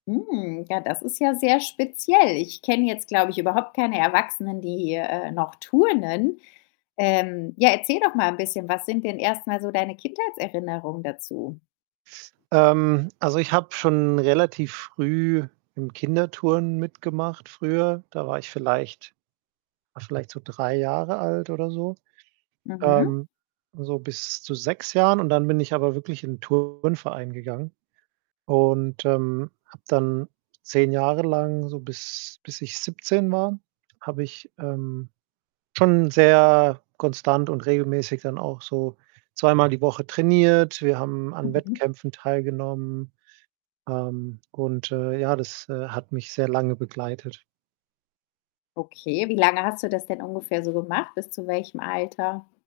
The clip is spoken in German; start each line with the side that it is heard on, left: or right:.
left: Hm, ja, das ist ja sehr speziell. Ich kenne jetzt, glaube ich, überhaupt keine Erwachsenen, die, äh, noch turnen. Ähm, ja, erzähl doch mal 'n bisschen, was sind denn erst mal so deine Kindheitserinnerungen dazu?
right: Ähm, also, ich habe schon relativ früh im Kinderturnen mitgemacht früher. Da war ich vielleicht vielleicht so 3 Jahre alt oder so.
left: Mhm.
right: Ähm, so bis zu 6 Jahren und dann bin ich aber wirklich in ‘n Turnverein gegangen. Und, ähm, habe dann 10 Jahre lang so bis bis ich 17 war, habe ich, ähm, schon sehr konstant und regelmäßig dann auch so zweimal die Woche trainiert, wir haben an
left: Mhm.
right: Wettkämpfen teilgenommen, ähm, und, äh, ja, das, äh, hat mich sehr lange begleitet.
left: Okay, wie lange hast du das denn ungefähr so gemacht, bis zu welchem Alter?